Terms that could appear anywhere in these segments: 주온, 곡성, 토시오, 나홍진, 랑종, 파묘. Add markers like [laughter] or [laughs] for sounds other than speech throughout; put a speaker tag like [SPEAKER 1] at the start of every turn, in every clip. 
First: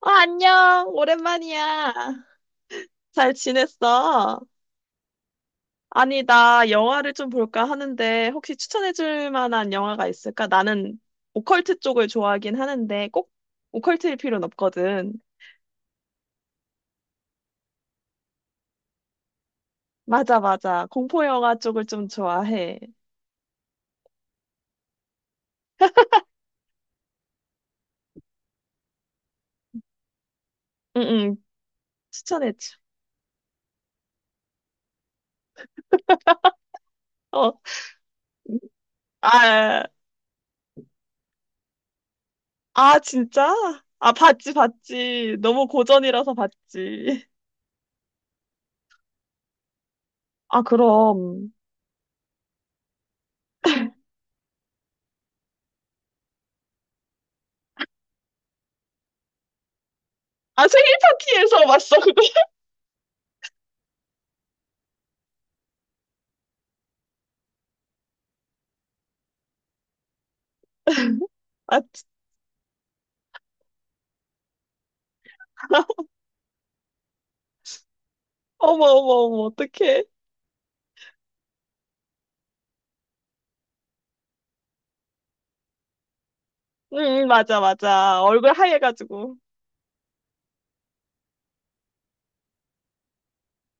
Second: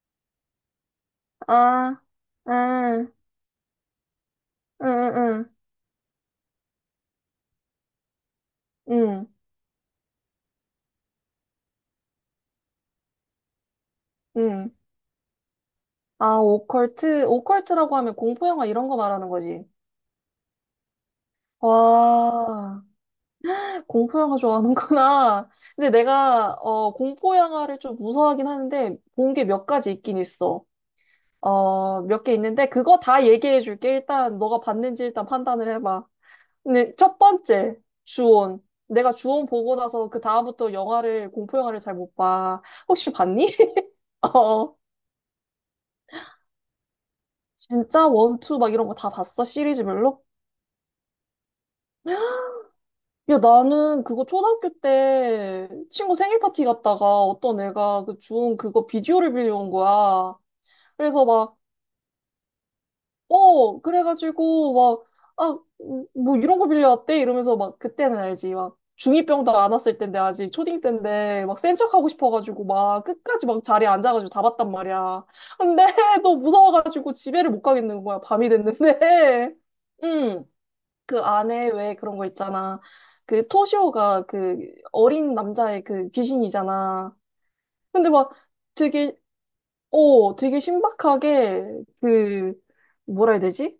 [SPEAKER 1] 안녕.
[SPEAKER 2] 아,
[SPEAKER 1] 오랜만이야.
[SPEAKER 2] 아, 응,
[SPEAKER 1] 잘 지냈어?
[SPEAKER 2] 응, 응,
[SPEAKER 1] 아니, 나 영화를 좀 볼까 하는데, 혹시
[SPEAKER 2] 응,
[SPEAKER 1] 추천해줄 만한 영화가 있을까? 나는 오컬트 쪽을 좋아하긴 하는데, 꼭 오컬트일 필요는
[SPEAKER 2] 응.
[SPEAKER 1] 없거든.
[SPEAKER 2] 아, 오컬트. 오컬트라고 하면 공포영화 이런 거 말하는 거지.
[SPEAKER 1] 맞아, 맞아. 공포 영화 쪽을 좀 좋아해.
[SPEAKER 2] 와, 공포영화 좋아하는구나. [laughs] 근데 내가, 공포영화를 좀 무서워하긴 하는데, 본 게 몇 가지 있긴 있어.
[SPEAKER 1] 응, 응.
[SPEAKER 2] 몇 개 있는데,
[SPEAKER 1] 추천해줘.
[SPEAKER 2] 그거 다 얘기해 줄게. 일단, 너가 봤는지 일단 판단을 해봐. 근데 첫
[SPEAKER 1] 어,
[SPEAKER 2] 번째, 주온. 내가 주온 보고
[SPEAKER 1] 아,
[SPEAKER 2] 나서 그 다음부터 영화를, 공포영화를 잘 못 봐. 혹시
[SPEAKER 1] 진짜?
[SPEAKER 2] 봤니? [laughs]
[SPEAKER 1] 아, 봤지,
[SPEAKER 2] 어.
[SPEAKER 1] 봤지. 너무 고전이라서 봤지.
[SPEAKER 2] 진짜 원투 막 이런 거 다 봤어? 시리즈별로?
[SPEAKER 1] 아, 그럼.
[SPEAKER 2] 야, 나는 그거 초등학교 때 친구 생일 파티 갔다가 어떤 애가 그 준 그거 비디오를 빌려온 거야.
[SPEAKER 1] 아, 생일
[SPEAKER 2] 그래서 막,
[SPEAKER 1] 파티에서 봤어, 그거. [laughs]
[SPEAKER 2] 그래가지고 막, 뭐 이런 거 빌려왔대? 이러면서 막 그때는 알지. 막 중2병도 안 왔을 텐데 아직 초딩 때인데 막 센
[SPEAKER 1] 맞지?
[SPEAKER 2] 척하고 싶어가지고 막 끝까지 막 자리에 앉아가지고 다 봤단 말이야. 근데 [laughs] 너 무서워가지고 집에를 못 가겠는 거야. 밤이
[SPEAKER 1] 어머, 어머, 어머,
[SPEAKER 2] 됐는데. [laughs]
[SPEAKER 1] 어떡해.
[SPEAKER 2] 응. 그 안에 왜 그런 거 있잖아. 그 토시오가 그 어린 남자의 그
[SPEAKER 1] 응,
[SPEAKER 2] 귀신이잖아.
[SPEAKER 1] 응, 맞아,
[SPEAKER 2] 근데
[SPEAKER 1] 맞아.
[SPEAKER 2] 막
[SPEAKER 1] 얼굴
[SPEAKER 2] 되게,
[SPEAKER 1] 하얘가지고.
[SPEAKER 2] 되게 신박하게 그, 뭐라 해야 되지?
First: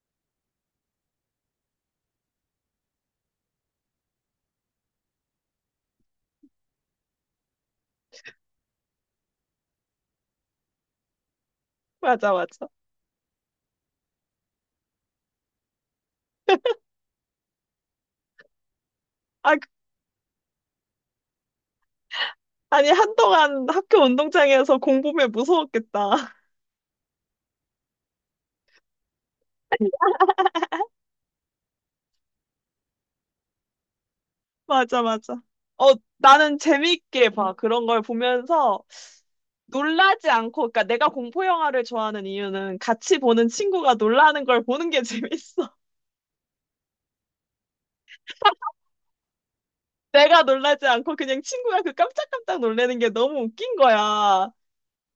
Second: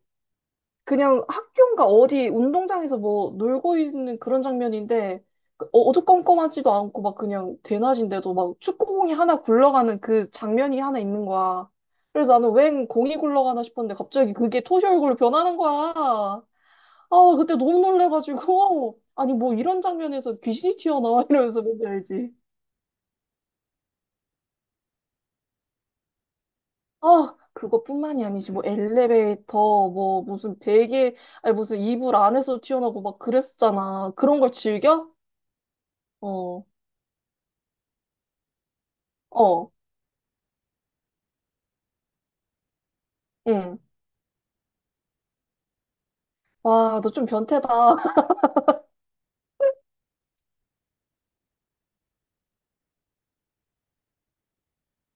[SPEAKER 2] 그냥 학교인가 어디 운동장에서 뭐 놀고 있는 그런 장면인데 그 어두컴컴하지도 않고 막 그냥 대낮인데도 막 축구공이 하나 굴러가는 그 장면이 하나 있는 거야.
[SPEAKER 1] 맞아,
[SPEAKER 2] 그래서 나는
[SPEAKER 1] 맞아.
[SPEAKER 2] 웬 공이 굴러가나 싶었는데 갑자기 그게 토시 얼굴로 변하는 거야. 아, 그때 너무 놀래가지고. [laughs] 아니, 뭐
[SPEAKER 1] 아, 그-
[SPEAKER 2] 이런 장면에서 귀신이 튀어나와 이러면서 뭔지 알지?
[SPEAKER 1] 아니, 한동안 학교 운동장에서 공부면 무서웠겠다. [laughs]
[SPEAKER 2] 아, 그것뿐만이 아니지. 뭐 엘리베이터, 뭐 무슨 베개, 아니 무슨 이불 안에서 튀어나오고 막 그랬었잖아. 그런 걸
[SPEAKER 1] 맞아,
[SPEAKER 2] 즐겨?
[SPEAKER 1] 맞아. 어, 나는
[SPEAKER 2] 어,
[SPEAKER 1] 재미있게 봐. 그런 걸 보면서
[SPEAKER 2] 어,
[SPEAKER 1] 놀라지 않고, 그러니까 내가 공포 영화를 좋아하는 이유는 같이 보는
[SPEAKER 2] 응.
[SPEAKER 1] 친구가 놀라는 걸 보는 게 [laughs] 재밌어.
[SPEAKER 2] 와, 너 좀 변태다. [laughs]
[SPEAKER 1] 내가 놀라지 않고 그냥 친구가 그 깜짝깜짝 놀라는 게 너무 웃긴 거야.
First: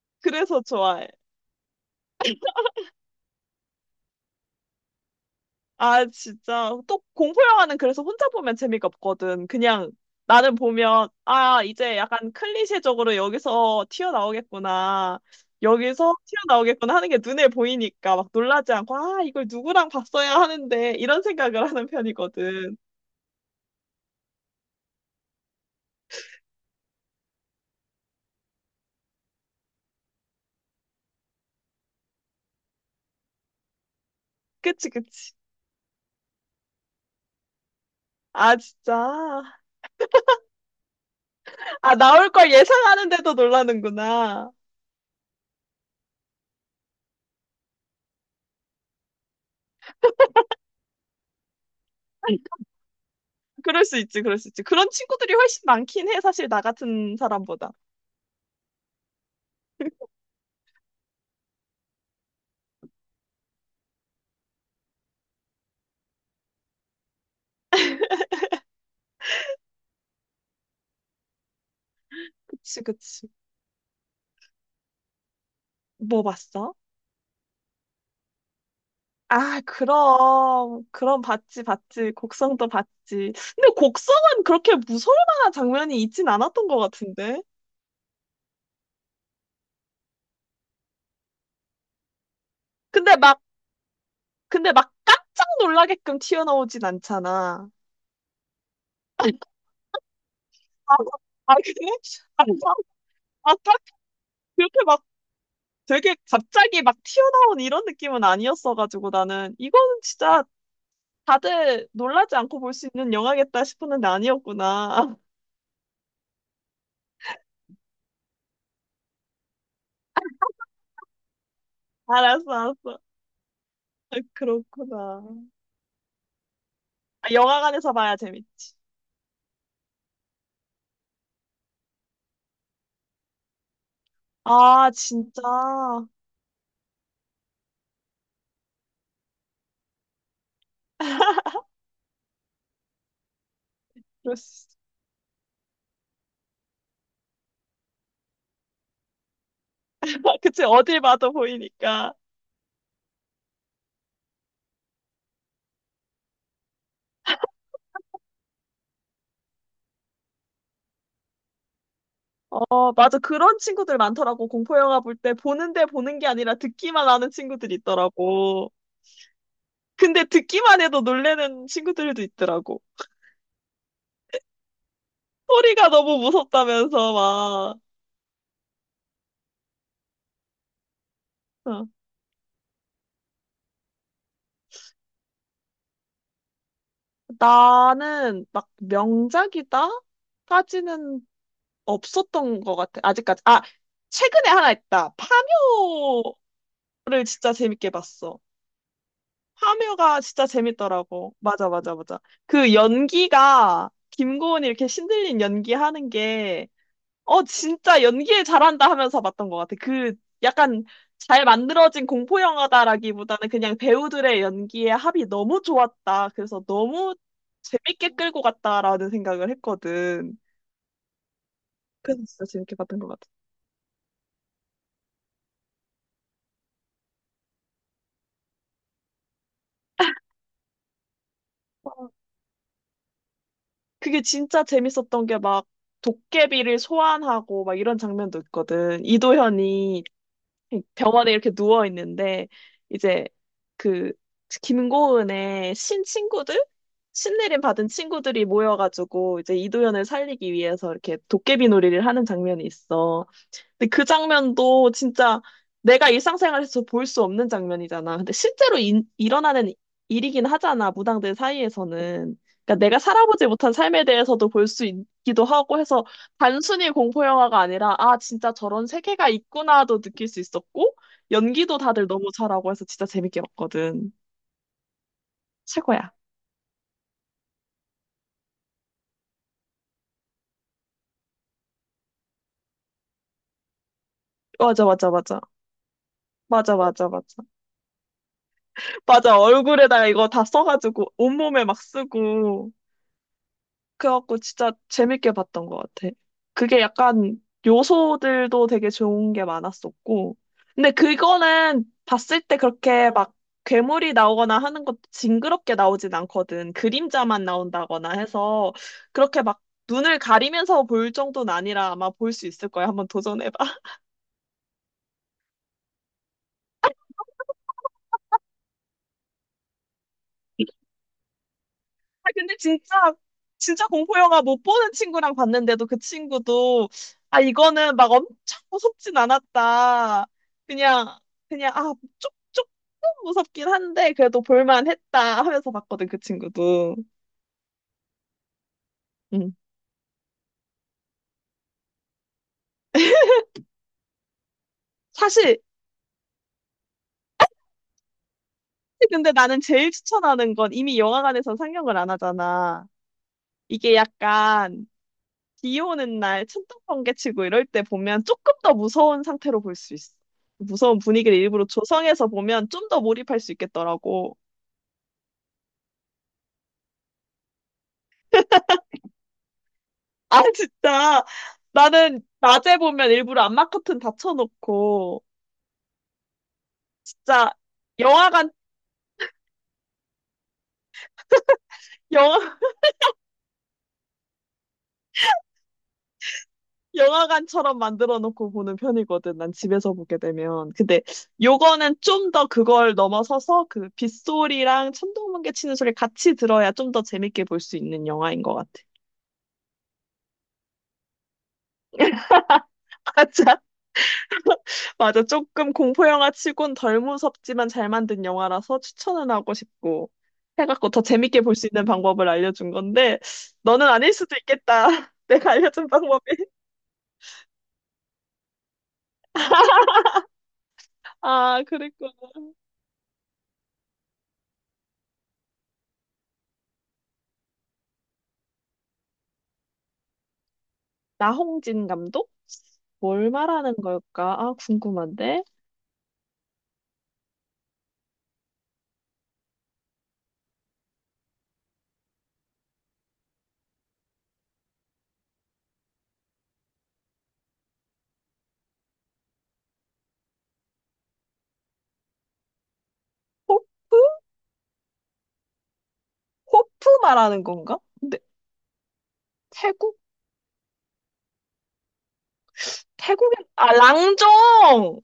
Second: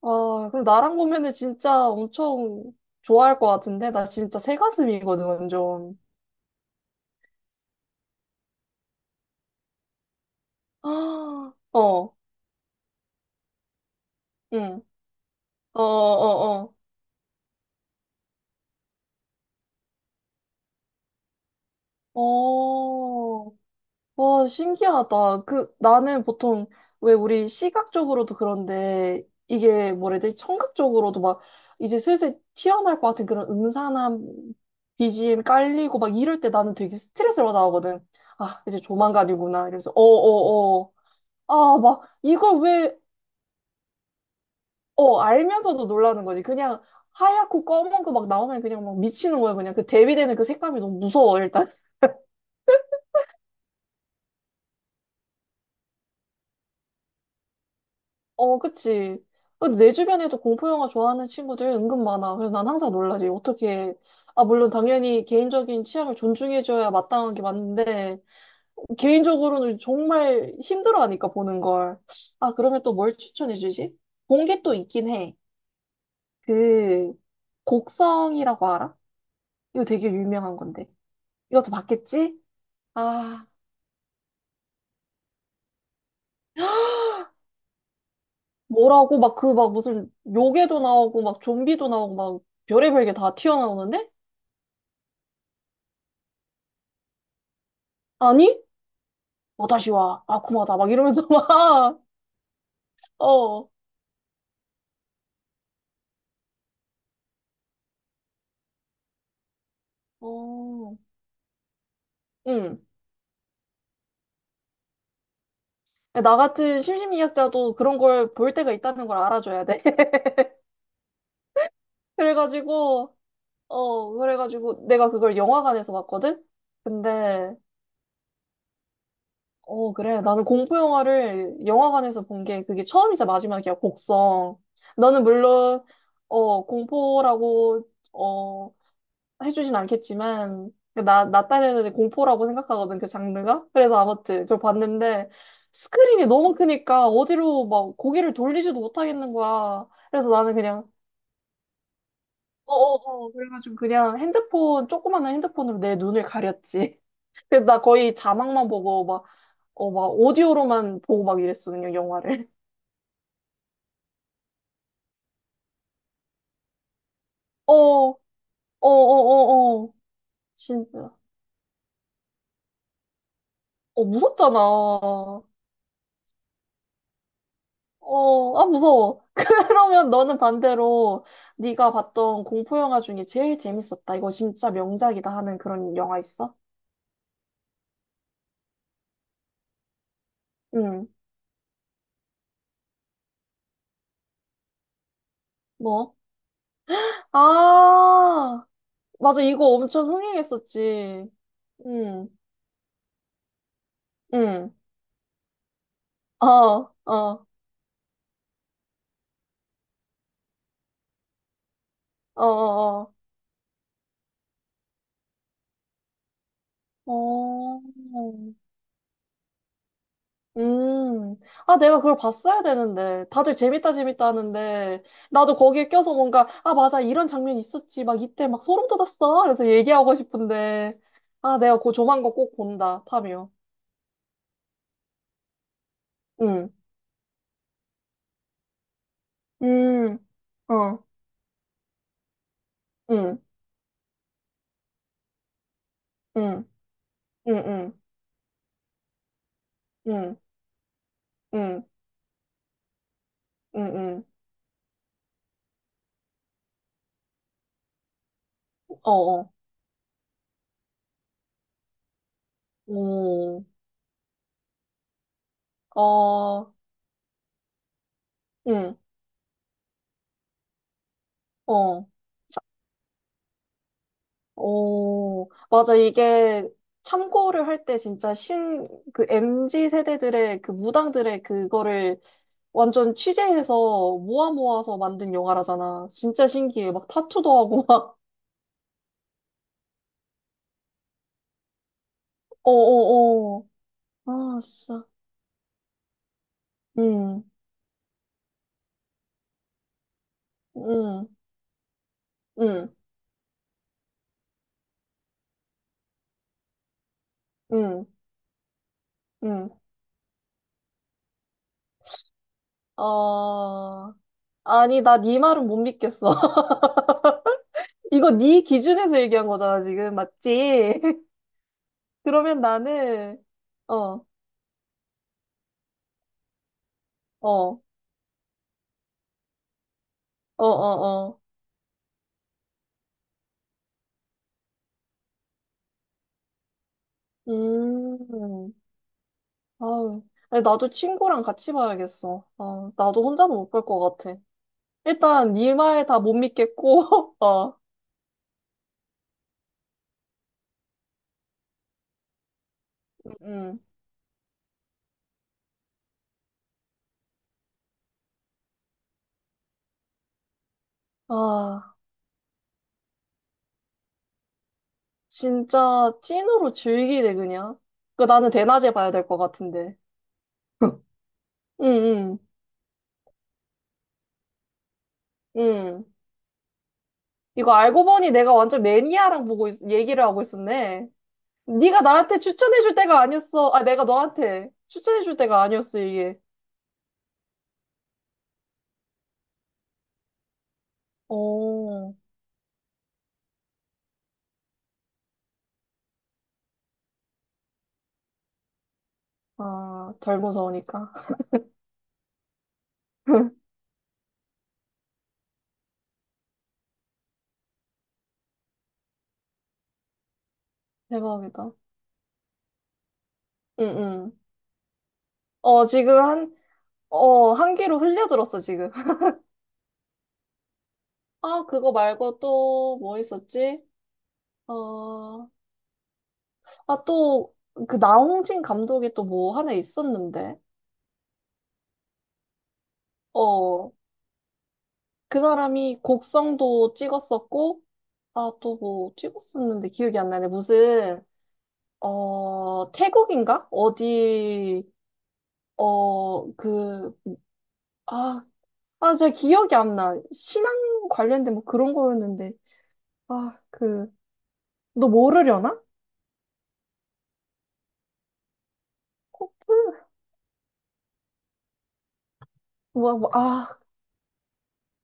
[SPEAKER 2] 와,
[SPEAKER 1] 그래서
[SPEAKER 2] 그럼 나랑
[SPEAKER 1] 좋아해.
[SPEAKER 2] 보면은 진짜 엄청 좋아할 것 같은데? 나 진짜 새가슴이거든, 완전.
[SPEAKER 1] 아, 진짜. 또 공포 영화는 그래서 혼자 보면 재미가 없거든. 그냥 나는
[SPEAKER 2] [gasps]
[SPEAKER 1] 보면,
[SPEAKER 2] 아,
[SPEAKER 1] 아, 이제
[SPEAKER 2] 어,
[SPEAKER 1] 약간 클리셰적으로 여기서
[SPEAKER 2] 응.
[SPEAKER 1] 튀어나오겠구나.
[SPEAKER 2] 어, 어,
[SPEAKER 1] 여기서
[SPEAKER 2] 어.
[SPEAKER 1] 튀어나오겠구나 하는 게 눈에 보이니까 막 놀라지 않고, 아, 이걸 누구랑 봤어야 하는데, 이런 생각을 하는 편이거든.
[SPEAKER 2] 어, 와, 신기하다. 그, 나는 보통, 왜 우리 시각적으로도 그런데, 이게 뭐라 해야 되지? 청각적으로도 막, 이제 슬슬 튀어나올 것 같은 그런 음산한
[SPEAKER 1] 그치, 그치.
[SPEAKER 2] BGM 깔리고 막 이럴 때 나는 되게 스트레스를 받아하거든.
[SPEAKER 1] 아,
[SPEAKER 2] 아, 이제
[SPEAKER 1] 진짜.
[SPEAKER 2] 조만간이구나. 이래서, 어, 어, 어. 아,
[SPEAKER 1] 아,
[SPEAKER 2] 막,
[SPEAKER 1] 나올 걸
[SPEAKER 2] 이걸 왜,
[SPEAKER 1] 예상하는데도 놀라는구나.
[SPEAKER 2] 어, 알면서도 놀라는 거지. 그냥 하얗고 검은 거 막 나오면 그냥 막 미치는 거야. 그냥 그 대비되는 그 색감이 너무 무서워, 일단.
[SPEAKER 1] 그럴 수 있지, 그럴 수 있지. 그런 친구들이 훨씬 많긴 해, 사실 나 같은 사람보다.
[SPEAKER 2] 어, 그치. 근데 내 주변에도 공포 영화 좋아하는 친구들 은근 많아. 그래서 난 항상 놀라지. 어떻게, 아, 물론 당연히 개인적인 취향을 존중해줘야 마땅한 게 맞는데, 개인적으로는 정말 힘들어하니까 보는 걸. 아,
[SPEAKER 1] 그치,
[SPEAKER 2] 그러면 또 뭘
[SPEAKER 1] 그치.
[SPEAKER 2] 추천해주지? 본 게 또 있긴 해.
[SPEAKER 1] 뭐 봤어?
[SPEAKER 2] 그, 곡성이라고 알아?
[SPEAKER 1] 아,
[SPEAKER 2] 이거 되게 유명한
[SPEAKER 1] 그럼,
[SPEAKER 2] 건데.
[SPEAKER 1] 그럼 봤지,
[SPEAKER 2] 이것도
[SPEAKER 1] 봤지.
[SPEAKER 2] 봤겠지?
[SPEAKER 1] 곡성도 봤지.
[SPEAKER 2] 아,
[SPEAKER 1] 근데 곡성은 그렇게 무서울 만한 장면이 있진 않았던 것 같은데.
[SPEAKER 2] 뭐라고 막 그 막 무슨 요괴도 나오고 막 좀비도 나오고 막 별의별 게
[SPEAKER 1] 근데
[SPEAKER 2] 다
[SPEAKER 1] 막,
[SPEAKER 2] 튀어나오는데?
[SPEAKER 1] 근데 막 깜짝 놀라게끔 튀어나오진 않잖아.
[SPEAKER 2] 아니?
[SPEAKER 1] 아,
[SPEAKER 2] 뭐다시 와, 아쿠마다, 막
[SPEAKER 1] 아,
[SPEAKER 2] 이러면서 [laughs]
[SPEAKER 1] 그래?
[SPEAKER 2] 막,
[SPEAKER 1] 아, 아,
[SPEAKER 2] 어,
[SPEAKER 1] 딱 그렇게 막 되게 갑자기 막 튀어나온 이런 느낌은 아니었어가지고 나는 이거는 진짜
[SPEAKER 2] 어,
[SPEAKER 1] 다들 놀라지 않고 볼
[SPEAKER 2] 응.
[SPEAKER 1] 수 있는 영화겠다 싶었는데 아니었구나.
[SPEAKER 2] 나 같은 심심미학자도 그런 걸 볼 때가 있다는 걸 알아줘야 돼. [laughs]
[SPEAKER 1] [laughs] 알았어, 알았어.
[SPEAKER 2] 그래가지고, 어,
[SPEAKER 1] 아,
[SPEAKER 2] 그래가지고 내가
[SPEAKER 1] 그렇구나.
[SPEAKER 2] 그걸 영화관에서 봤거든?
[SPEAKER 1] 아,
[SPEAKER 2] 근데,
[SPEAKER 1] 영화관에서 봐야 재밌지.
[SPEAKER 2] 그래. 나는 공포 영화를 영화관에서 본 게 그게 처음이자 마지막이야, 곡성.
[SPEAKER 1] 아,
[SPEAKER 2] 너는
[SPEAKER 1] 진짜.
[SPEAKER 2] 물론, 공포라고, 어, 해주진 않겠지만, 그 나
[SPEAKER 1] [laughs]
[SPEAKER 2] 딴에는 공포라고 생각하거든, 그 장르가. 그래서
[SPEAKER 1] 그럴
[SPEAKER 2] 아무튼 그걸
[SPEAKER 1] 수 있어.
[SPEAKER 2] 봤는데, 스크린이 너무 크니까 어디로 막 고개를 돌리지도 못하겠는 거야. 그래서
[SPEAKER 1] [laughs]
[SPEAKER 2] 나는
[SPEAKER 1] 그치,
[SPEAKER 2] 그냥,
[SPEAKER 1] 어딜 봐도 보이니까.
[SPEAKER 2] 그래가지고 그냥 핸드폰, 조그마한 핸드폰으로 내 눈을 가렸지. [laughs] 그래서 나 거의 자막만 보고 막, 막 오디오로만 보고 막 이랬어, 그냥 영화를.
[SPEAKER 1] 어, 맞아. 그런 친구들 많더라고. 공포 영화 볼 때 보는데 보는 게 아니라 듣기만 하는
[SPEAKER 2] [laughs] 어,
[SPEAKER 1] 친구들이
[SPEAKER 2] 어,
[SPEAKER 1] 있더라고.
[SPEAKER 2] 어, 어, 어.
[SPEAKER 1] 근데 듣기만 해도
[SPEAKER 2] 진짜.
[SPEAKER 1] 놀래는 친구들도 있더라고.
[SPEAKER 2] 어, 무섭잖아.
[SPEAKER 1] 소리가 너무 무섭다면서 막.
[SPEAKER 2] 어, 아, 무서워. [laughs] 그러면 너는 반대로
[SPEAKER 1] 어.
[SPEAKER 2] 네가 봤던 공포 영화 중에 제일 재밌었다. 이거 진짜 명작이다 하는 그런 영화 있어?
[SPEAKER 1] 나는 막 명작이다?
[SPEAKER 2] 응.
[SPEAKER 1] 까지는 없었던 것 같아. 아직까지. 아, 최근에 하나 있다.
[SPEAKER 2] 뭐?
[SPEAKER 1] 파묘를 진짜 재밌게 봤어.
[SPEAKER 2] 아, 맞아. 이거 엄청
[SPEAKER 1] 파묘가 진짜
[SPEAKER 2] 흥행했었지.
[SPEAKER 1] 재밌더라고. 맞아, 맞아, 맞아.
[SPEAKER 2] 응,
[SPEAKER 1] 연기가, 김고은이
[SPEAKER 2] 응.
[SPEAKER 1] 이렇게 신들린 연기 하는
[SPEAKER 2] 어,
[SPEAKER 1] 게,
[SPEAKER 2] 어,
[SPEAKER 1] 어,
[SPEAKER 2] 어,
[SPEAKER 1] 진짜 연기를 잘한다 하면서 봤던 것 같아. 약간 잘 만들어진 공포
[SPEAKER 2] 어,
[SPEAKER 1] 영화다라기보다는 그냥 배우들의 연기의 합이 너무 좋았다. 그래서 너무
[SPEAKER 2] 어.
[SPEAKER 1] 재밌게 끌고
[SPEAKER 2] 어,
[SPEAKER 1] 갔다라는 생각을 했거든.
[SPEAKER 2] 음, 아, 내가 그걸
[SPEAKER 1] 그래서 진짜
[SPEAKER 2] 봤어야
[SPEAKER 1] 재밌게 봤던 것
[SPEAKER 2] 되는데.
[SPEAKER 1] 같아.
[SPEAKER 2] 다들 재밌다, 재밌다 하는데. 나도 거기에 껴서 뭔가, 아, 맞아, 이런 장면 있었지. 막 이때 막 소름 돋았어. 그래서 얘기하고 싶은데. 아, 내가 그
[SPEAKER 1] 어,
[SPEAKER 2] 조만간 꼭 본다, 파묘.
[SPEAKER 1] 그게 진짜 재밌었던 게 막,
[SPEAKER 2] 응,
[SPEAKER 1] 도깨비를 소환하고 막 이런 장면도 있거든. 이도현이
[SPEAKER 2] 음, 어,
[SPEAKER 1] 병원에 이렇게 누워 있는데 이제
[SPEAKER 2] 응,
[SPEAKER 1] 그 김고은의 신 친구들
[SPEAKER 2] 응, 응,
[SPEAKER 1] 신내림 받은
[SPEAKER 2] 응,
[SPEAKER 1] 친구들이 모여가지고 이제 이도현을
[SPEAKER 2] 응, 응,
[SPEAKER 1] 살리기 위해서 이렇게 도깨비
[SPEAKER 2] 응,
[SPEAKER 1] 놀이를 하는 장면이 있어.
[SPEAKER 2] 응,
[SPEAKER 1] 근데 그
[SPEAKER 2] 응.
[SPEAKER 1] 장면도 진짜 내가 일상생활에서 볼 수 없는 장면이잖아. 근데 실제로
[SPEAKER 2] 어, 어,
[SPEAKER 1] 일어나는 일이긴 하잖아, 무당들 사이에서는. 그러니까 내가 살아보지
[SPEAKER 2] 오,
[SPEAKER 1] 못한 삶에 대해서도 볼 수 있기도 하고 해서
[SPEAKER 2] 어,
[SPEAKER 1] 단순히 공포 영화가 아니라 아, 진짜 저런
[SPEAKER 2] 응,
[SPEAKER 1] 세계가 있구나도 느낄 수 있었고 연기도 다들
[SPEAKER 2] 어.
[SPEAKER 1] 너무 잘하고 해서 진짜 재밌게 봤거든.
[SPEAKER 2] 어, 맞아.
[SPEAKER 1] 최고야.
[SPEAKER 2] 이게 참고를 할 때 진짜 그 MZ 세대들의 그 무당들의 그거를 완전 취재해서 모아
[SPEAKER 1] 맞아,
[SPEAKER 2] 모아서
[SPEAKER 1] 맞아,
[SPEAKER 2] 만든
[SPEAKER 1] 맞아.
[SPEAKER 2] 영화라잖아. 진짜
[SPEAKER 1] 맞아,
[SPEAKER 2] 신기해. 막
[SPEAKER 1] 맞아, 맞아.
[SPEAKER 2] 타투도 하고 막.
[SPEAKER 1] 맞아, 얼굴에다가 이거 다 써가지고 온몸에 막
[SPEAKER 2] [laughs]
[SPEAKER 1] 쓰고.
[SPEAKER 2] 어어어.
[SPEAKER 1] 그래갖고
[SPEAKER 2] 아,
[SPEAKER 1] 진짜
[SPEAKER 2] 진짜.
[SPEAKER 1] 재밌게 봤던 것 같아. 그게 약간
[SPEAKER 2] 응,
[SPEAKER 1] 요소들도 되게 좋은 게 많았었고. 근데
[SPEAKER 2] 응,
[SPEAKER 1] 그거는 봤을 때
[SPEAKER 2] 응,
[SPEAKER 1] 그렇게 막 괴물이 나오거나 하는 것도 징그럽게 나오진 않거든. 그림자만
[SPEAKER 2] 응,
[SPEAKER 1] 나온다거나 해서 그렇게 막
[SPEAKER 2] 응.
[SPEAKER 1] 눈을 가리면서 볼 정도는 아니라 아마 볼 수 있을 거야. 한번 도전해봐.
[SPEAKER 2] 아 아니, 나 네 말은 못 믿겠어. [laughs] 이거 네 기준에서 얘기한 거잖아, 지금.
[SPEAKER 1] [laughs]
[SPEAKER 2] 맞지? [laughs]
[SPEAKER 1] 아, 근데
[SPEAKER 2] 그러면
[SPEAKER 1] 진짜,
[SPEAKER 2] 나는,
[SPEAKER 1] 진짜
[SPEAKER 2] 어, 어,
[SPEAKER 1] 공포영화 못 보는 친구랑 봤는데도 그 친구도, 아,
[SPEAKER 2] 어,
[SPEAKER 1] 이거는 막 엄청 무섭진 않았다.
[SPEAKER 2] 어,
[SPEAKER 1] 그냥,
[SPEAKER 2] 어.
[SPEAKER 1] 그냥, 조금 무섭긴 한데, 그래도 볼만했다 하면서 봤거든, 그 친구도.
[SPEAKER 2] 음,
[SPEAKER 1] 음.
[SPEAKER 2] 아유. 아니, 나도 친구랑 같이 봐야겠어. 아, 나도 혼자는 못 볼 것 같아. 일단
[SPEAKER 1] 사실,
[SPEAKER 2] 네 말 다 못 믿겠고, [laughs] 어,
[SPEAKER 1] 근데 나는 제일 추천하는 건 이미 영화관에서 상영을 안 하잖아.
[SPEAKER 2] 음.
[SPEAKER 1] 이게 약간, 비 오는 날 천둥 번개 치고 이럴 때 보면 조금 더 무서운 상태로 볼 수 있어. 무서운 분위기를 일부러
[SPEAKER 2] 아,
[SPEAKER 1] 조성해서 보면 좀 더 몰입할 수 있겠더라고.
[SPEAKER 2] 진짜 찐으로 즐기네, 그냥. 그 나는 대낮에 봐야 될 것 같은데.
[SPEAKER 1] 아,
[SPEAKER 2] [laughs]
[SPEAKER 1] 진짜.
[SPEAKER 2] 응,
[SPEAKER 1] 나는
[SPEAKER 2] 응,
[SPEAKER 1] 낮에 보면 일부러 안마 커튼 닫혀놓고
[SPEAKER 2] 응.
[SPEAKER 1] 진짜
[SPEAKER 2] 이거 알고 보니
[SPEAKER 1] 영화관,
[SPEAKER 2] 내가 완전 매니아랑 얘기를 하고 있었네. 네가
[SPEAKER 1] 영화,
[SPEAKER 2] 나한테
[SPEAKER 1] [laughs]
[SPEAKER 2] 추천해줄 때가 아니었어. 아, 내가 너한테 추천해줄 때가 아니었어, 이게.
[SPEAKER 1] 영화관처럼 만들어 놓고 보는 편이거든. 난 집에서 보게 되면. 근데 요거는
[SPEAKER 2] 오,
[SPEAKER 1] 좀 더 그걸 넘어서서 그 빗소리랑 천둥번개 치는 소리 같이 들어야 좀 더 재밌게 볼 수 있는 영화인 것 같아.
[SPEAKER 2] 아, 덜 무서우니까.
[SPEAKER 1] [laughs]
[SPEAKER 2] [laughs]
[SPEAKER 1] 맞아. 맞아. 조금 공포 영화 치곤 덜 무섭지만 잘 만든 영화라서 추천은 하고 싶고 해갖고 더 재밌게 볼 수
[SPEAKER 2] 대박이다.
[SPEAKER 1] 있는 방법을 알려준 건데
[SPEAKER 2] 응,
[SPEAKER 1] 너는 아닐
[SPEAKER 2] 응.
[SPEAKER 1] 수도 있겠다. [laughs] 내가
[SPEAKER 2] 어,
[SPEAKER 1] 알려준
[SPEAKER 2] 지금
[SPEAKER 1] 방법이.
[SPEAKER 2] 한 귀로 흘려들었어, 지금. [laughs]
[SPEAKER 1] 아,
[SPEAKER 2] 아, 그거
[SPEAKER 1] 그랬구나.
[SPEAKER 2] 말고 또 뭐 있었지? 어, 또, 그 나홍진 감독이 또 뭐 하나 있었는데.
[SPEAKER 1] 나홍진 감독? 뭘 말하는
[SPEAKER 2] 어,
[SPEAKER 1] 걸까? 아,
[SPEAKER 2] 그
[SPEAKER 1] 궁금한데.
[SPEAKER 2] 사람이 곡성도 찍었었고, 아, 또 뭐 찍었었는데 기억이 안 나네. 무슨, 태국인가? 어디, 어, 그, 아, 제가 기억이 안 나. 신앙 관련된 뭐 그런 거였는데. 아,
[SPEAKER 1] 호프?
[SPEAKER 2] 너 모르려나?
[SPEAKER 1] 호프 말하는 건가? 근데
[SPEAKER 2] 코프?
[SPEAKER 1] 태국?
[SPEAKER 2] 뭐, 뭐,
[SPEAKER 1] 태국인? 아, 랑종!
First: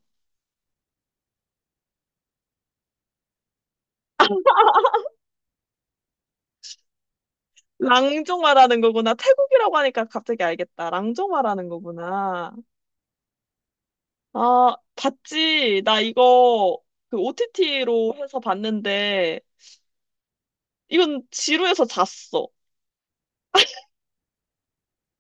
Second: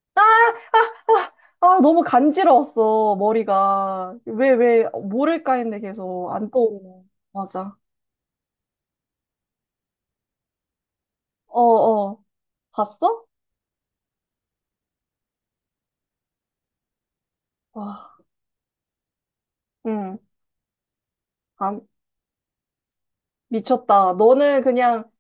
[SPEAKER 2] 너무 간지러웠어, 머리가. 왜, 모를까 했는데 계속 안 떠오르네. 맞아.
[SPEAKER 1] 랑종 말하는 거구나. 태국이라고 하니까 갑자기 알겠다. 랑종
[SPEAKER 2] 어,
[SPEAKER 1] 말하는
[SPEAKER 2] 어.
[SPEAKER 1] 거구나.
[SPEAKER 2] 봤어?
[SPEAKER 1] 아, 봤지. 나 이거
[SPEAKER 2] 와,
[SPEAKER 1] OTT로 해서 봤는데,
[SPEAKER 2] 응.
[SPEAKER 1] 이건
[SPEAKER 2] 아,
[SPEAKER 1] 지루해서 잤어.
[SPEAKER 2] 미쳤다. 너는 그냥,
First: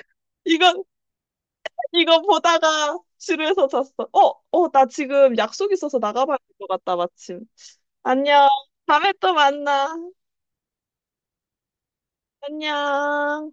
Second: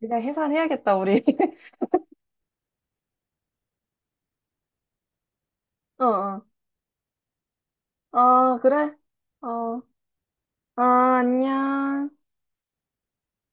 [SPEAKER 2] 그냥
[SPEAKER 1] 이건,
[SPEAKER 2] 해산해야겠다, 우리. [laughs]
[SPEAKER 1] 이거 보다가 지루해서 잤어. 어, 어, 나 지금 약속 있어서
[SPEAKER 2] 어,
[SPEAKER 1] 나가봐야
[SPEAKER 2] 어.
[SPEAKER 1] 될 것 같다, 마침. 안녕.
[SPEAKER 2] 아, 그래?
[SPEAKER 1] 다음에 또
[SPEAKER 2] 어,
[SPEAKER 1] 만나.
[SPEAKER 2] 아, 안녕.
[SPEAKER 1] 안녕.